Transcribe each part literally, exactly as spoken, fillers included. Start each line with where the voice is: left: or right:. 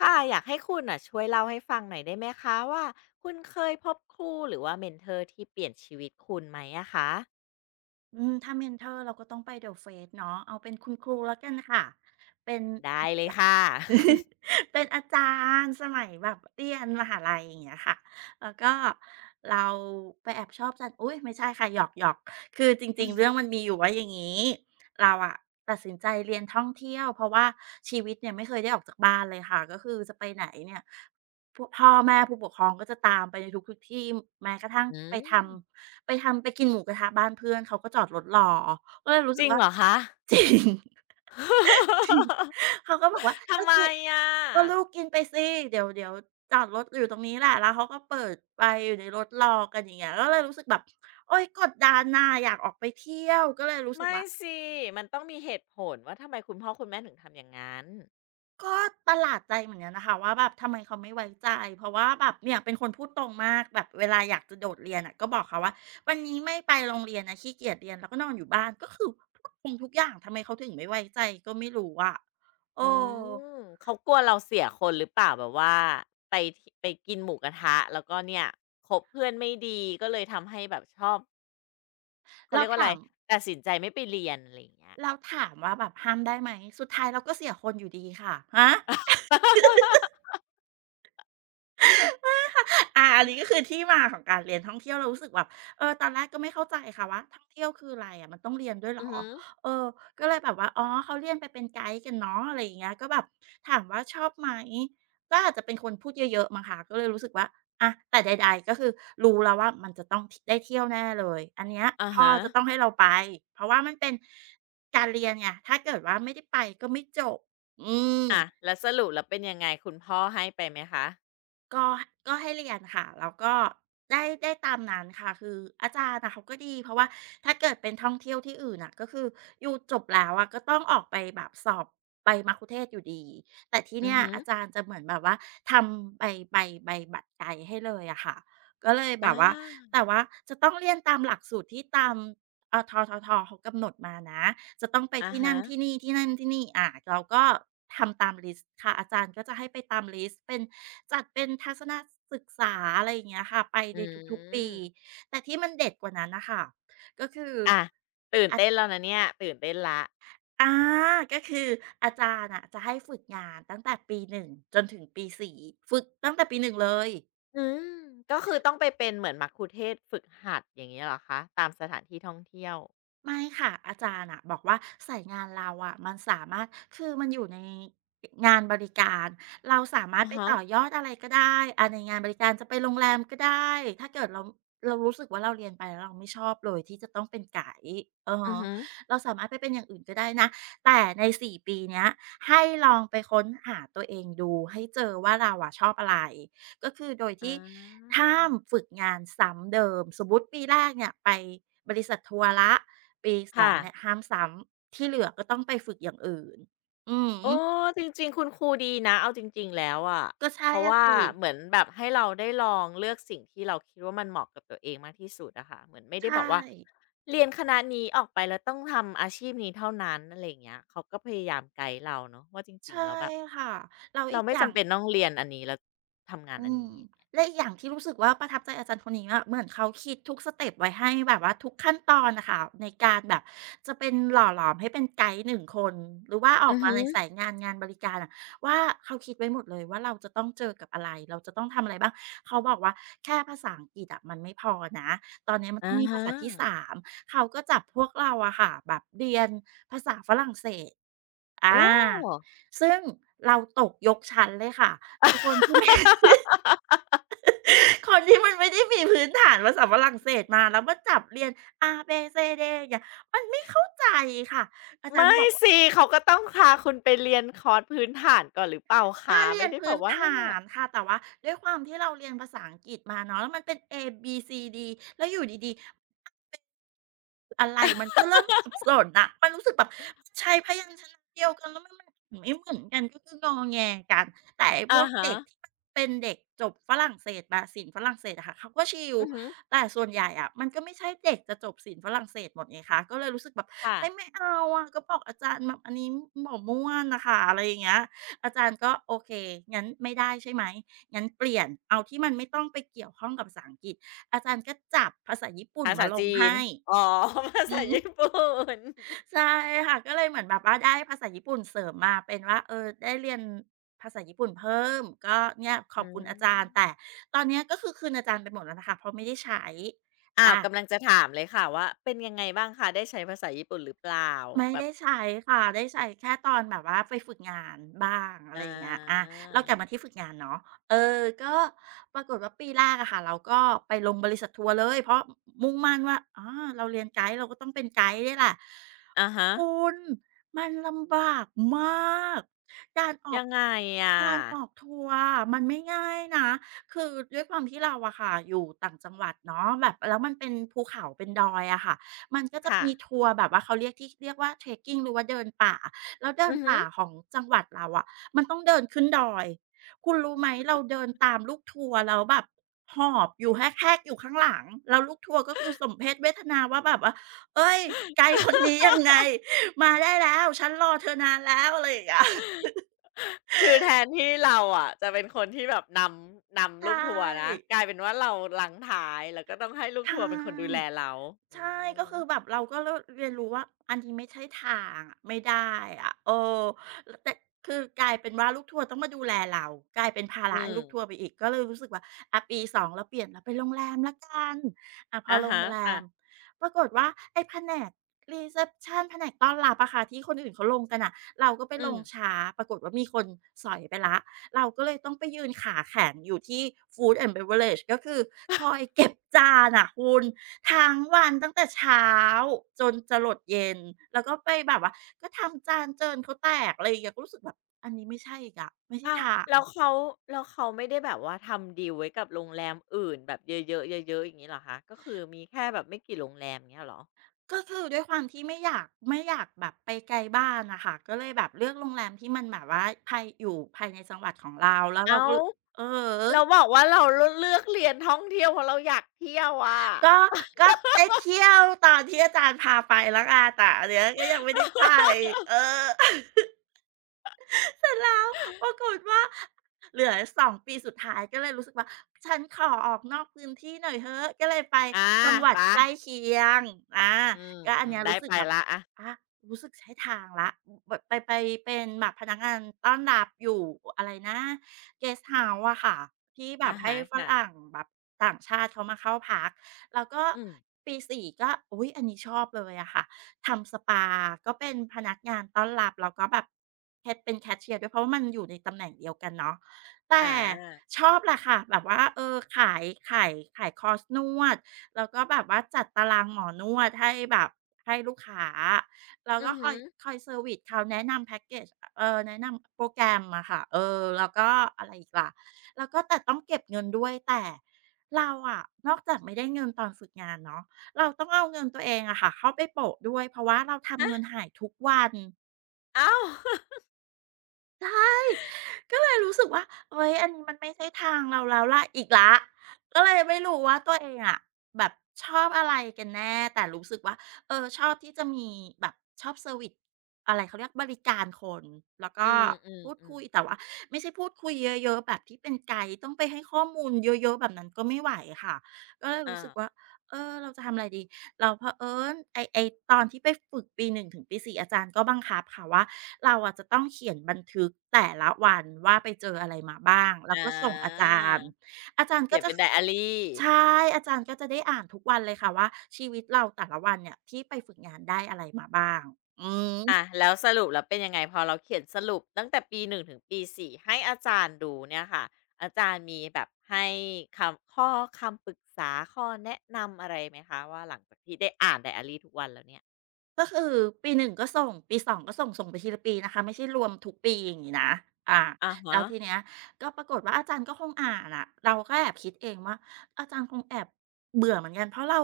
left: ค่ะอยากให้คุณอ่ะช่วยเล่าให้ฟังหน่อยได้ไหมคะว่าคุณเคยพบครูหรือว่าเมนเทอร์ที่เปลี่ยนชีวิตคุณไหมอะคะ
right: อืมถ้าเมนทอร์เราก็ต้องไป The Face เนาะเอาเป็นคุณครูแล้วกันค่ะเป็น
left: ได้
right: อ
left: เลย
right: า
left: ค่ะ
right: เป็นอาจารย์สมัยแบบเรียนมหาลัยอย่างเงี้ยค่ะแล้วก็เราไปแอบชอบจัน อุ๊ยไม่ใช่ค่ะหยอกๆคือจริงๆเรื่องมันมีอยู่ว่าอย่างงี้ เราอะตัดสินใจเรียนท่องเที่ยวเพราะว่าชีวิตเนี่ยไม่เคยได้ออกจากบ้านเลยค่ะ ก็คือจะไปไหนเนี่ยพวกพ่อแม่ผู้ปกครองก็จะตามไปในทุกๆที่แม้กระทั่ง
left: อื
right: ไปท
left: ม
right: ำไปทำไปกินหมูกระทะบ้านเพื่อนเขาก็จอดรถรอก็เลยรู้
left: จ
right: สึ
left: ริ
right: ก
left: ง
right: ว่า
left: เหรอคะ
right: จริง เขาก็บอกว่า
left: ทำ
right: ก็
left: ไม
right: กิน
left: อะ
right: ก็ลูกกินไปสิเดี๋ยวเดี๋ยวจอดรถอยู่ตรงนี้แหละแล้วเขาก็เปิดไฟอยู่ในรถรอกันอย่างเงี้ยก็เลยรู้สึกแบบโอ๊ยกดดันน่ะอยากออกไปเที่ยวก็เลยรู้สึก
left: ไม่
right: ว่า
left: สิมันต้องมีเหตุผลว่าทำไมคุณพ่อคุณแม่ถึงทำอย่างนั้น
right: ก็ประหลาดใจเหมือนกันนะคะว่าแบบทำไมเขาไม่ไว้ใจเพราะว่าแบบเนี่ยเป็นคนพูดตรงมากแบบเวลาอยากจะโดดเรียนอะก็บอกเขาว่าวันนี้ไม่ไปโรงเรียนนะขี้เกียจเรียนแล้วก็นอนอยู่บ้านก็คือพูดตรงทุกอย่างทำไมเขาถึงไม่ไว้ใจก็ไม่รู้อะเอ
left: อื
right: อ
left: มเขากลัวเราเสียคนหรือเปล่าแบบว่าไปทไปกินหมูกระทะแล้วก็เนี่ยคบเพื่อนไม่ดีก็เลยทำให้แบบชอบ เขา
right: แล้
left: เรี
right: ว
left: ยกว่าอะไร
right: ถาม
left: ตัดสินใจไม่ไปเรียนอะไรอย่างเงี้ย
right: แล้วถามว่าแบบห้ามได้ไหม สุดท้ายเราก็เสียคนอยู่ดีค่ะ ฮะ อ่าอันนี้ก็คือที่มาของการเรียนท่องเที่ยวเรารู้สึกแบบเออตอนแรกก็ไม่เข้าใจค่ะว่าท่องเที่ยวคืออะไรอะมันต้องเรียนด้วยเหร
left: อือ
right: อ
left: ฮึ
right: เออก็เลยแบบว่าอ๋อเขาเรียนไปเป็นไกด์กันเนาะอะไรอย่างเงี้ยก็แบบถามว่าชอบไหมก็อาจจะเป็นคนพูดเยอะๆมั้งคะก็เลยรู้สึกว่าอะแต่ใดๆก็คือรู้แล้วว่ามันจะต้องได้เที่ยวแน่เลยอันเนี้ย
left: อา
right: พ่อ
left: ฮะ
right: จะต้องให้เราไปเพราะว่ามันเป็นการเรียนไงถ้าเกิดว่าไม่ได้ไปก็ไม่จบอืม
left: อะแล้วสรุปแล้วเป็นยังไงคุณพ่อให้ไปไหมคะ
right: ก็ก็ให้เรียนค่ะ แล้วก็ได้ได้ตามนั้นค่ะ คืออาจารย์น่ะเขาก็ดี เพราะว่าถ้าเกิดเป็นท่องเที่ยวที่อื่นน่ะ ก็คืออยู่จบแล้วอะก็ต้องออกไปแบบสอบใบมัคคุเทศก์อยู่ดี แต่ที่
left: อือ
right: เนี่ย
left: ฮึ
right: อาจารย์จะเหมือนแบบว่าทำใบใบใบบัตรไกด์ให้เลยอะค่ะก็เลย
left: อ
right: แบบว่า
left: า
right: แต่ว่าจะต้องเรียนตามหลักสูตรที่ตาม อทททเขากำหนดมานะจะต้องไป
left: อา
right: ที่นั่
left: ฮะ
right: นที่นี่ที่นั่นที่นี่อาเราก็ทำตามลิสต์ค่ะอาจารย์ก็จะให้ไปตามลิสต์เป็นจัดเป็นทัศนศึกษาอะไรอย่างเงี้ยค่ะไป
left: อื
right: ในทุกๆปี
left: ม
right: แต่ที่มันเด็ดกว่านั้นน่ะค่ะก็คือ
left: อะตื่นเต้นแล้วนะเนี่ยตื่นเต้นละ
right: อาก็คืออาจารย์อะจะให้ฝึกงานตั้งแต่ปีหนึ่งจนถึงปีส่ฝึกตั้งแต่ปีหนึ่งเลย
left: อืมก็คือต้องไปเป็นเหมือนมัคคุเทศก์ฝึกหัดอย่างเงี้ยเหรอคะตามสถานที่ท่องเที่ยว
right: ไม่ค่ะอาจารย์อะบอกว่าสายงานเราอะมันสามารถคือมันอยู่ในงานบริการเราสามา
left: อ
right: รถ
left: อ
right: ไป
left: ฮะ
right: ต่อยอดอะไรก็ได้อาในงานบริการจะไปโรงแรมก็ได้ถ้าเกิดเราเรารู้สึกว่าเราเรียนไปแล้วเราไม่ชอบเลยที่จะต้องเป็นไก๋อะ
left: อือ
right: ฮะ
left: ฮึ
right: เราสามารถไปเป็นอย่างอื่นก็ได้นะแต่ในสี่ปีเนี้ยให้ลองไปค้นหาตัวเองดูให้เจอว่าเราอะชอบอะไร ก็คือโดย
left: อา
right: ที่ห้ามฝึกงานซ้ำเดิม สมมุติปีแรกเนี่ยไปบริษัททัวร์ละปีสอ
left: ค่ะ
right: งเนี่ยห้ามซ้ำที่เหลือก็ต้องไปฝึกอย่างอื่น อือ
left: โอ้
right: ฮึ
left: จริงๆคุณครูดีนะเอาจริงๆแล้วอะ
right: ก็ใช่
left: เพราะ
right: อะ
left: ว่า
right: สิ
left: เหมือนแบบให้เราได้ลองเลือกสิ่งที่เราคิดว่ามันเหมาะกับตัวเองมากที่สุดอะค่ะเหมือนไม่
right: ใช
left: ได้บอกว่า
right: ่
left: เรียนคณะนี้ออกไปแล้วต้องทำอาชีพนี้เท่านั้นอะไรอย่างเงี้ยเขาก็พยายามไกด์เราเนาะว่าจริง
right: ใช่
left: ๆแล้วแบบ
right: ค่ะแล้ว
left: เรา
right: อีก
left: ไม่
right: อย่าง
left: จำเป็นต้องเรียนอันนี้แล้วทำงาน
right: อื
left: อัน
right: ม
left: นี้
right: และอีกอย่างที่รู้สึกว่าประทับใจอาจารย์คนนี้อะเหมือนเขาคิดทุกสเต็ปไว้ให้แบบว่าทุกขั้นตอนนะคะในการแบบจะเป็นหล่อหลอมให้เป็นไกด์หนึ่งคนหรือว่าออ
left: อื
right: ก
left: อ
right: มา
left: ฮึ
right: ในสายงานงานบริการอะว่าเขาคิดไว้หมดเลยว่าเราจะต้องเจอกับอะไรเราจะต้องทำอะไรบ้างเขาบอกว่าแค่ภาษาอังกฤษอะมันไม่พอนะตอนนี้มันต้อ
left: อะ
right: งมี
left: ฮะ
right: ภาษาที่สามเขาก็จับพวกเราอะค่ะแบบเรียนภาษาฝรั่งเศสอ
left: โอ้
right: าซึ่งเราตกยกชั้นเลยค่ะเป็นคนที่ไม่ คนที่มันไม่ได้มีพื้นฐานภาษาฝรั่งเศสมาแล้วมาจับเรียน A B C D อย่างเงี้ยมันไม่เข้าใจค่ะอาจารย์
left: ไม่
right: ก็บอกว่า
left: สิเขาก็ต้องพาคุณไปเรียนคอร์สพื้นฐานก่อนหรือเปล่า
right: ก็
left: คะ
right: เรีย
left: ไม่
right: น
left: ได้แบ
right: พื้
left: บ
right: น
left: ว่า
right: ฐ
left: นั่น
right: า
left: น่ะ
right: นค่ะแต่ว่าด้วยความที่เราเรียนภาษาอังกฤษมาเนาะแล้วมันเป็น A B C D แล้วอยู่ดีๆ อะไรมันก็เริ่มสับสนน่ะมันรู้สึกแบบใช้พยัญชนะเดียวกันแล้วมันมันไม่เหมือนกันก็คืองอแงกันแต่ไอ้พ
left: อะ
right: วก
left: ฮะ
right: เด็กที่มันเป็นเด็กจบฝรั่งเศสมะศิลป์ฝรั่งเศสอะค่ะเขาก็ชิล
left: อือฮึ
right: แต่ส่วนใหญ่อะมันก็ไม่ใช่เด็กจะจบศิลป์ฝรั่งเศสหมดไงคะก็เลยรู้สึกแบบเฮ้ย
left: ค่ะ
right: ไม่เอาอะก็บอกอาจารย์แบบอันนี้หม่อม่วนน่ะค่ะอะไรอย่างเงี้ยอาจารย์ก็โอเคงั้นไม่ได้ใช่ไหมงั้นเปลี่ยนเอาที่มันไม่ต้องไปเกี่ยวข้องกับภาษาอังกฤษอาจารย์ก็จับภาษาญี่ปุ่น
left: ภา
right: มา
left: ษา
right: ลง
left: จีน
right: ให้
left: อ๋อ ภา
right: อื
left: ษา
right: ม
left: ญี่ปุ่น
right: ใช่ค่ะก็เลยเหมือนแบบว่าได้ภาษาญี่ปุ่นเสริมมาเป็นว่าเออได้เรียนภาษาญี่ปุ่นเพิ่มก็เนี่ยขอ
left: อื
right: บคุณอา
left: ม
right: จารย์แต่ตอนเนี้ยก็คือคืนอาจารย์ไปหมดแล้วนะคะเพราะไม่ได้ใช้
left: อ้าว กำลั
right: อา
left: งจะถามเลยค่ะว่าเป็นยังไงบ้างคะได้ใช้ภาษาญี่ปุ่นหรือเปล่า
right: ไม่
left: แบบ
right: ได้ใช้ค่ะ ได้ใช้แค่ตอนแบบว่าไปฝึกงานบ้างอะไร
left: อา
right: อย่างเงี้ยอาเรากลับมาที่ฝึกงานเนาะเออก็ปรากฏว่าปีแรกอะค่ะเราก็ไปลงบริษัททัวร์เลยเพราะมุ่งมั่นว่าอาเราเรียนไกด์เราก็ต้องเป็นไกด์เนี่ยแหละ
left: อะฮะ
right: คุณมันลำบากมากการออ
left: ยั
right: ก
left: งไงอะ
right: การออกทัวร์อะมันไม่ง่ายนะคือด้วยความที่เราอะค่ะอยู่ต่างจังหวัดเนาะแบบแล้วมันเป็นภูเขาเป็นดอยอะค่ะ มันก็จะ
left: ค่ะ
right: มีทัวร์แบบว่าเขาเรียกที่เรียกว่า trekking หรือว่าเดินป่า แล้วเดิ
left: อื
right: น
left: อฮึ
right: ป่าของจังหวัดเราอะมันต้องเดินขึ้นดอย คุณรู้ไหมเราเดินตามลูกทัวร์แล้วแบบหอบอยู่แฮกๆอยู่ข้างหลัง แล้วลูกทัวร์ก็คือสมเพศเวทนาว่าแบบว่าเฮ้ยไกด์คนนี้ยังไง มาได้แล้วฉันรอเธอนานแล้วอะไรอย่างเงี้ย
left: คือแทนที่เราอะจะเป็นคนที่แบบนำ
right: ใช
left: นำลูกทัวร์นะ
right: ่
left: กลายเป็นว่าเรารั้งท้าย แล้วก็ต้องให้ลูก
right: ใช่
left: ทัวร์เป็นคนดูแลเราอื
right: ใช่ก็
left: ม
right: คือแบบเราก็เริ่มเรียนรู้ว่าอันนี้ไม่ใช่ทางอะไม่ได้อะเออลแต่คือกลายเป็นว่าลูกทัวร์ต้องมาดูแลเรากลายเป็นภา
left: อื
right: ระให้ลู
left: ม
right: กทัวร์ไปอีกก็เลยรู้สึกว่าอะปีสองเราเปลี่ยนเราไปนโรงแรมแล้วกันอะพอ
left: อะ
right: โรง
left: ฮะ
right: แร
left: ค่ะ
right: มปรากฏว่าไอ้แผนกรีเซปชันแผนกต้อนรับอะค่ะที่คนอื่นเขาลงกันน่ะเราก็ไป
left: อื
right: ล
left: ม
right: งช้าปรากฏว่ามีคนสอยไปแล้ว เราก็เลยต้องไปยืนขาแข็งอยู่ที่ Food and Beverage ก็คือคอยเก็บจานอะคุณทั้งวันตั้งแต่เช้าจนจะหลดเย็นแล้วก็ไปแบบว่าก็ทำจานเจินเขาแตกอะไรอย่างเงี้ยก็รู้สึกแบบอันนี้ไม่ใช่อีกอะไม่ใช่
left: อ้าว
right: ทาง
left: แล้วเขาแล้วเขาไม่ได้แบบว่าทำดีลไว้กับโรงแรมอื่นแบบเยอะๆเยอะๆอย่างงี้เหรอคะก็คือมีแค่แบบไม่กี่โรงแรมอย่างเงี้ยเหรอ
right: ก็คือด้วยความที่ไม่อยากไม่อยากแบบไปไกลบ้านน่ะค่ะก็เลยแบบเลือกโรงแรมที่มันแบบว่าภายอยู่ภายในจังหวัดของเราแล้วเรา
left: อ้า
right: ก็
left: ว
right: อือฮึ
left: เราบอกว่าเราเลือกเลือกเรียนท่องเที่ยวเพราะเราอยากเที่ยวอะ
right: ก็ก็ได้เที่ยวตอนที่อาจารย์พาไปแล้วกันแต่อันเนี้ยก็ยังไม่ได้ไปเออ เสร็จแล้วปรากฏว่าเหลือสองปีสุดท้ายก็เลยรู้สึกว่าฉันขอออกนอกพื้นที่หน่อยเถอะก็เลยไป
left: อา
right: จังหวั
left: ไป
right: ดใกล้เคียงอา
left: อืม
right: ก็อั
left: อื
right: น
left: ม
right: เนี้ย
left: ได้
right: รู้สึ
left: ไป
right: กแบบ
left: แล้วอะ
right: อารู้สึกใช้ทางแล้วแบบไปไปเป็นแบบพนักงานต้อนรับอยู่อะไรนะเกสต์เฮาส์อะค่ะที่แบ
left: อะ
right: บให้
left: ฮะ
right: ฝ
left: ค่ะ
right: รั่งแบบต่างชาติเขามาเข้าพักแล้วก็
left: อืม
right: ปีสี่ก็อุ๊ยอันนี้ชอบเลยอะค่ะ ทำสปาก็เป็นพนักงานต้อนรับแล้วก็แบบแคชเป็นแคชเชียร์ด้วยเพราะว่ามันอยู่ในตำแหน่งเดียวกันเนาะ
left: อ
right: แต่
left: า
right: ชอบแหละค่ะแบบว่าเออขายขายขายคอร์สนวดแล้วก็แบบว่าจัดตารางหมอนวดให้แบบให้ลูกค้าแล้ว
left: อื
right: ก็
left: อ
right: ค
left: ฮึ
right: อยคอยเซอร์วิซเขาแนะนำแพ็กเกจเออแนะนำโปรแกรมอะค่ะเออแล้วก็อะไรอีกล่ะแล้วก็แต่ต้องเก็บเงินด้วยแต่เราอะนอกจากไม่ได้เงินตอนฝึกงานเนาะ เราต้องเอาเงินตัวเองอะค่ะเข้าไปโปะด้วยเพราะว่าเราทำเงินหายทุกวัน
left: อ้าว
right: ก็เลยรู้สึกว่าเฮ้ยอันนี้มันไม่ใช่ทางเราแล้วล่ะอีกแล้วก็เลยไม่รู้ว่าตัวเองอะแบบชอบอะไรกันแน่แต่รู้สึกว่าเออชอบที่จะมีแบบชอบเซอร์วิซอะไรเขาเรียกบริการคนแล้ว
left: อื
right: ก็พูด
left: ม
right: คุย
left: ๆๆ
right: แต่ว่าไม่ใช่พูดคุยเยอะๆแบบที่เป็นไกด์ต้องไปให้ข้อมูลเยอะๆแบบนั้นก็ไม่ไหวค่ะก็เลย
left: อา
right: รู้สึกว่า เออเราจะทำอะไรดีแราวเผอิญไอไอตอนที่ไปฝึกปีหนึ่งถึงปีสี่อาจารย์ก็บังคับค่ะว่าเราอะจะต้องเขียนบันทึกแต่ละวันว่าไปเจออะไรมาบ้างแล้ว
left: อ
right: ก็ส่งอา
left: า
right: จารย์อาจารย์
left: เขี
right: ก็
left: ยน
right: จะ
left: เป็นไดอารี
right: ใช่อาจารย์ก็จะได้อ่านทุกวันเลยค่ะว่าชีวิตเราแต่ละวันเนี่ยที่ไปฝึกงานได้อะไรมาบ้างอืม
left: อะแล้วสรุปแล้วเป็นยังไงพอเราเขียนสรุปตั้งแต่ปีหนึ่งถึงปีสี่ให้อาจารย์ดูเนี่ยค่ะอาจารย์มีแบบให้คำข้อคำปรึกษาข้อแนะนำอะไรไหมคะว่าหลังจากที่ได้อ่านไดอารีทุกวันแล้วเนี่ย
right: ก็คือปีหนึ่งก็ส่งปีสองก็ส่งส่งไปทีละปีนะคะไม่ใช่รวมทุกปีอย่างนี้นะอา
left: อะ
right: แล้
left: ฮะ
right: วทีเนี้ยก็ปรากฏว่าอาจารย์ก็คงอ่านอะเราก็แอบคิดเองว่าอาจารย์คงแอบเบื่อเหมือนกันเพราะเรา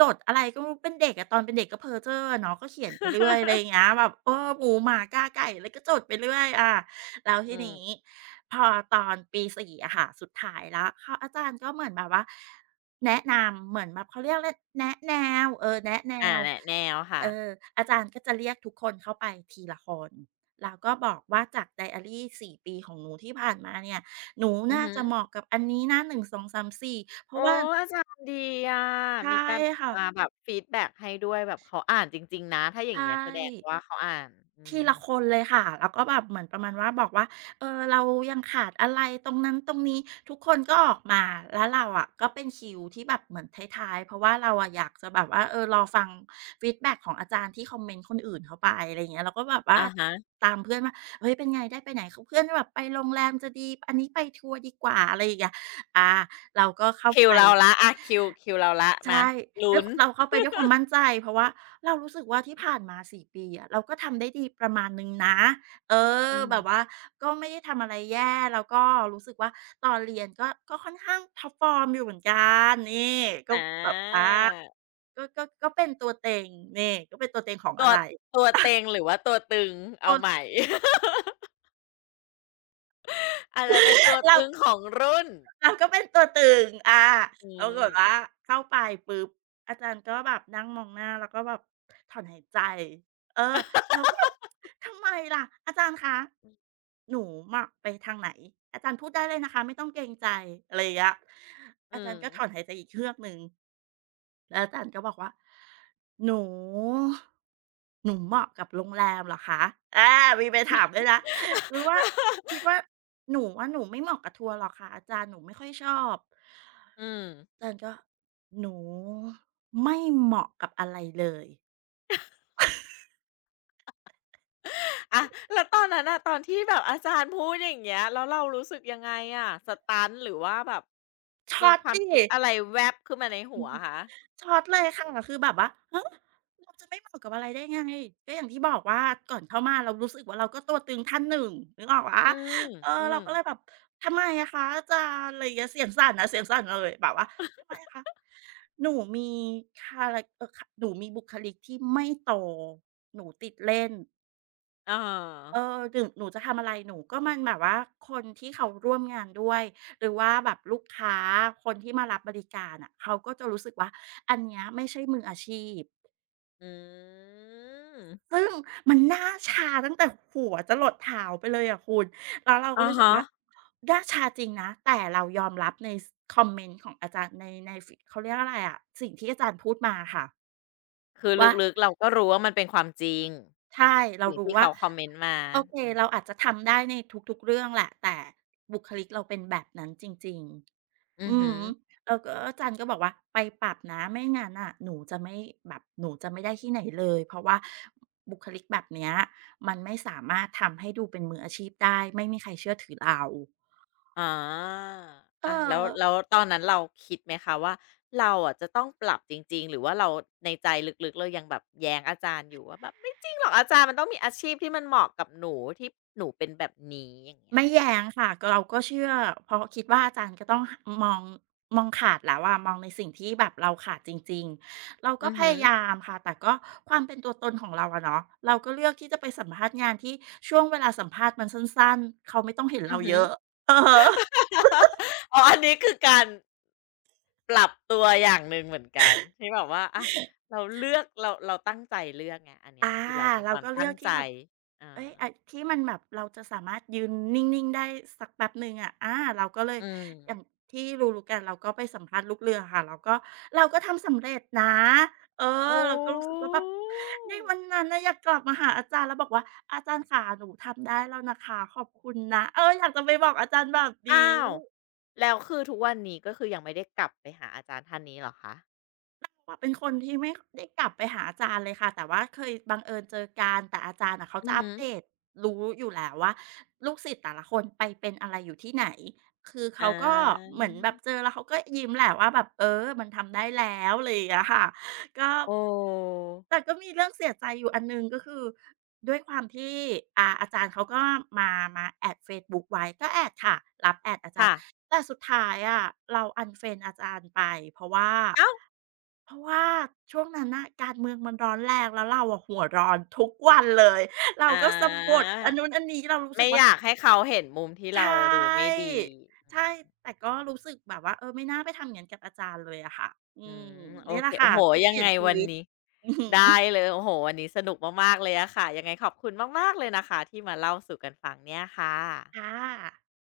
right: จดอะไรก็ไม่รู้เป็นเด็กอะตอนเป็นเด็กก็เพ้อเจ้ออะเนาะก็เขียนไปเรื่อยอะไรอย่าง เงี้ยแบบเออหมูหมากาไก่อะไรก็จดไปเรื่อยอาแล้วที
left: อืม
right: นี้พอตอนปีสี่อะค่ะสุดท้ายแล้วเขาอาจารย์ก็เหมือนแบบว่าแนะนำเหมือนแบบเขาเรียกอะไรแนะแนวเออแนะแน
left: อา
right: ว
left: แนะแนวค่ะ
right: เอออาจารย์ก็จะเรียกทุกคนเข้าไปทีละคนแล้วก็บอกว่าจากไดอารีสี่ปีของหนูที่ผ่านมาเนี่ยหนู
left: อือ
right: น่า
left: ฮึ
right: จะเหมาะกับอันนี้นะหนึ่ง สอง สาม สี่" เพ
left: โอ้
right: ราะว่า
left: อาจารย์ดีอะ
right: ใช่
left: มีการมา
right: ค่ะ
left: แบบฟีดแบ็กให้ด้วยแบบเขาอ่านจริงๆนะถ้าอย่าง
right: ใช่
left: เงี้ยแสดงว่าเขาอ่านอื
right: ที
left: ม
right: ละคนเลยค่ะแล้วก็แบบเหมือนประมาณว่าบอกว่าเออเรายังขาดอะไรตรงนั้นตรงนี้ทุกคนก็ออกมาแล้วเราอะก็เป็นคิวที่แบบเหมือนท้ายๆเพราะว่าเราอะอยากจะแบบว่าเออรอฟังฟีดแบ็กของอาจารย์ที่คอมเมนต์คนอื่นเขาไปอะไรอย่างเงี้ยเราก็แบบว่า
left: อะฮะ
right: ตามเพื่อนว่าเฮ้ยเป็นไงได้ไปไหนคือเพื่อนแบบไปโรงแรมจะดีอันนี้ไปทัวร์ดีกว่าอะไรอย่างเงี้ยอาเราก็เข้า
left: คิว
right: ไป
left: เราละอ่ะคิวคิวเราแล้วมา
right: ใช่ด้ว
left: ลุ้
right: ย
left: น
right: เราเข้าไปด้วยความมั่นใจเพราะว่าเรารู้สึกว่าที่ผ่านมาสี่ปีอะเราก็ทำได้ดีประมาณหนึ่งนะเออ
left: อื
right: แบ
left: ม
right: บว่าก็ไม่ได้ทำอะไรแย่แล้วก็รู้สึกว่าตอนเรียนก็ก็ค่อนข้างท็อปฟอร์มอยู่เหมือนกันนี่ก็
left: อา
right: แบบอาก็ก็ก็เป็นตัวเต็งนี่ก็เป็นตัวเต็งของ
left: ตั
right: อะ
left: ว
right: ไร
left: ตัว เต็งหรือว่าตัวตึง
right: ตั
left: เอา
right: ว
left: ใหม่ อาจจะเป็นตัว
right: เรา
left: ตึงของรุ่น
right: เราก็เป็นตัวตึงอา
left: อื
right: ปรากฏ
left: ม
right: ว่าเข้าไปปุ๊บอาจารย์ก็แบบนั่งมองหน้าแล้วก็แบบถอนหายใจเออเราก็แบบทำไมล่ะอาจารย์คะหนูอะไปทางไหนอาจารย์พูดได้เลยนะคะไม่ต้องเกรงใจอะไรอย่างเงี้ยอา
left: อื
right: จาร
left: ม
right: ย์ก็ถอนหายใจอีกเฮือกหนึ่ง แล้วอาจารย์ก็บอกว่าหนูหนูเหมาะกับโรงแรมเหรอคะอามีไปถามด้วยนะหรือว่าคิดว่าหนูว่าหนูไม่เหมาะกับทัวร์หรอกค่ะอาจารย์หนูไม่ค่อยชอบ
left: อืม
right: อาจารย์ก็หนูไม่เหมาะกับอะไรเลย
left: อะแล้วตอนนั้นอะตอนที่แบบอาจารย์พูดอย่างเงี้ยแล้วเรารู้สึกยังไงอะสตันหรือว่าแบบมี
right: ช็อต
left: ความ
right: ดิ
left: คิดอะไรแวบขึ้นมาในหัวคะ
right: ช็อตเลยค่ะคือแบบว่าฮะเราจะไม่เหมาะกับอะไรได้ไงก็อย่างที่บอกว่าก่อนเข้ามาเรารู้สึกว่าเราก็ตัวตึงท่านหนึ่งนึกออกเปล่า
left: อื
right: คะ
left: ม
right: เออ
left: อื
right: เรา
left: ม
right: ก็เลยแบบทำไมอะคะอาจารย์อะไรอย่างเงี้ยเสียงสั่นนะเสียงสั่นเลยแบบว่าทำไมอะคะหนูมีคาแรกเอ่อคหนูมีบุคลิกที่ไม่โตหนูติดเล่น
left: อา
right: เออหรือหนูจะทำอะไรหนูก็มันแบบว่าคนที่เขาร่วมงานด้วยหรือว่าแบบลูกค้าคนที่มารับบริการอะเขาก็จะรู้สึกว่าอันเนี้ยไม่ใช่มืออาชีพ
left: อืม
right: ซึ่งมันน่าชาตั้งแต่หัวจะหลดเท้าไปเลยอะคุณแล้วเราก็
left: อะ
right: รู้สึก
left: ฮะ
right: ว่าน่าชาจริงนะแต่เรายอมรับในคอมเมนต์ของอาจารย์ในในเขาเรียกอะไรอะสิ่งที่อาจารย์พูดมาค่ะ
left: คือล
right: ว่า
left: ึกๆเราก็รู้ว่ามันเป็นความจริง
right: ใช่เรา
left: สิ่ง
right: รู้
left: ที่
right: ว่า
left: เขาคอมเมนต์มา
right: โอเค
left: อื
right: เรา
left: ม
right: อาจจะทำได้ในทุกๆเรื่องแหละแต่บุคลิกเราเป็นแบบนั้นจริง
left: อื
right: ๆ
left: อ
right: อื
left: ฮึ
right: อฮึแล้วก็จันก็บอกว่าไปปรับนะไม่งั้นน่ะหนูจะไม่แบบหนูจะไม่ได้ที่ไหนเลยเพราะว่าบุคลิกแบบเนี้ยมันไม่สามารถทำให้ดูเป็นมืออาชีพได้ไม่มีใครเชื่อถือเรา
left: อา
right: เอ
left: อะแล้วแล้ว
right: อ
left: ตอนนั้นเราคิดไหมคะว่าเราอะจะต้องปรับจริงๆหรือว่าเราในใจลึกๆเรายังแบบแย้งอาจารย์อยู่ว่าแบบไม่จริงหรอกอาจารย์มันต้องมีอาชีพที่มันเหมาะกับหนูที่หนูเป็นแบบนี้อย่างเงี้ย
right: ไม่แย้งค่ะก็เราก็เชื่อเพราะคิดว่าอาจารย์ก็ต้องหมองมองขาดแล้วอะมองในสิ่งที่แบบเราขาดจริงๆเราก็
left: อือ
right: พ
left: ฮึ
right: ยายามค่ะแต่ก็ความเป็นตัวตนของเราอะเนาะเราก็เลือกที่จะไปสัมภาษณ์งานที่ช่วงเวลาสัมภาษณ์มันสั้นๆเขาไม่ต้องเห็น
left: อื
right: เรา
left: อฮึ
right: เยอะอือ ฮึ
left: อ๋ออันนี้คือการปรับตัวอย่างหนึ่งเหมือนกันที่แบบว่าอะเราเลือกเราเราตั้งใจเลือกไงอันเนี้
right: อา
left: ยคือเรามีค
right: เรา
left: วาม
right: ก็เลื
left: ตั้
right: อ
left: ง
right: กที่
left: ใจ
right: แบบ
left: อ
right: เอ้
left: า
right: ยไอ้ที่มันแบบเราจะสามารถยืนนิ่งๆได้สักแป๊บหนึ่งอะอาเราก็เลย
left: อื
right: อย่าง
left: ม
right: ที่รู้ๆกันเราก็ไปสัมภาษณ์ลูกเรือค่ะเราก็เราก็ทำสำเร็จนะเออ
left: โอ้
right: เราก็รู้สึกว่าแบบในวันนั้นน่ะอยากกลับมาหาอาจารย์แล้วบอกว่าอาจารย์ขาหนูทำได้แล้วนะคะขอบคุณนะเอออยากจะไปบอกอาจารย์แบบนี้
left: อ้าวแล้วคือทุกวันนี้ก็คือยังไม่ได้กลับไปหาอาจารย์ท่านนี้เหรอคะ
right: ว่าเป็นคนที่ไม่ได้กลับไปหาอาจารย์เลยค่ะแต่ว่าเคยบังเอิญเจอกันแต่อาจารย์น่ะเขา
left: อื
right: จะ
left: อ
right: อัป
left: ฮึ
right: เดตรู้อยู่แล้วว่าลูกศิษย์แต่ละคนไปเป็นอะไรอยู่ที่ไหนคือเขา
left: อา
right: ก็เหมือนแบบเจอแล้วเขาก็ยิ้มแหละว่าแบบเออมันทำได้แล้วอะไรอย่างเงี้ยค่ะก็
left: โอ้
right: แต่ก็มีเรื่องเสียใจอยู่อันหนึ่งก็คือด้วยความที่อ่าอาจารย์เขาก็มามาแอดเฟซบุ๊กไว้ก็แอดค่ะรับแอดอาจาร
left: ค่ะ
right: ย์แต่สุดท้ายอะเรา unfriend อาจารย์ไปเพราะว่า
left: อ้าว
right: เพราะว่าช่วงนั้นน่ะการเมืองมันร้อนแรงแล้วเราอะหัวร้อนทุกวันเลยเรา
left: อา
right: ก็สะบัดอันนู้นอันนี้เรารู้สึ
left: ไม่
right: ก
left: อ
right: ว่า
left: ยากให้เขาเห็นมุมที่
right: ใช
left: เราดูไม่
right: ่
left: ดีอื
right: ใช่
left: ม
right: แต่ก็รู้สึกแบบว่าเออไม่น่าไปทำอย่างนั้นกับอาจารย์เลยอะค่ะอื
left: อื
right: ม
left: มโอ
right: นี่แห
left: เค
right: ละ
left: โอ้
right: ค่ะ
left: โฮ
right: ที่เป
left: ยัง
right: ลี่ย
left: ไง
right: นชี
left: วัน
right: วิต
left: นี้
right: อือฮึ
left: ได้เลยโอ้โฮวันนี้สนุกมากๆเลยอะค่ะยังไงขอบคุณมากๆเลยนะคะที่มาเล่าสู่กันฟังเนี่ยค่ะ
right: ค่ะ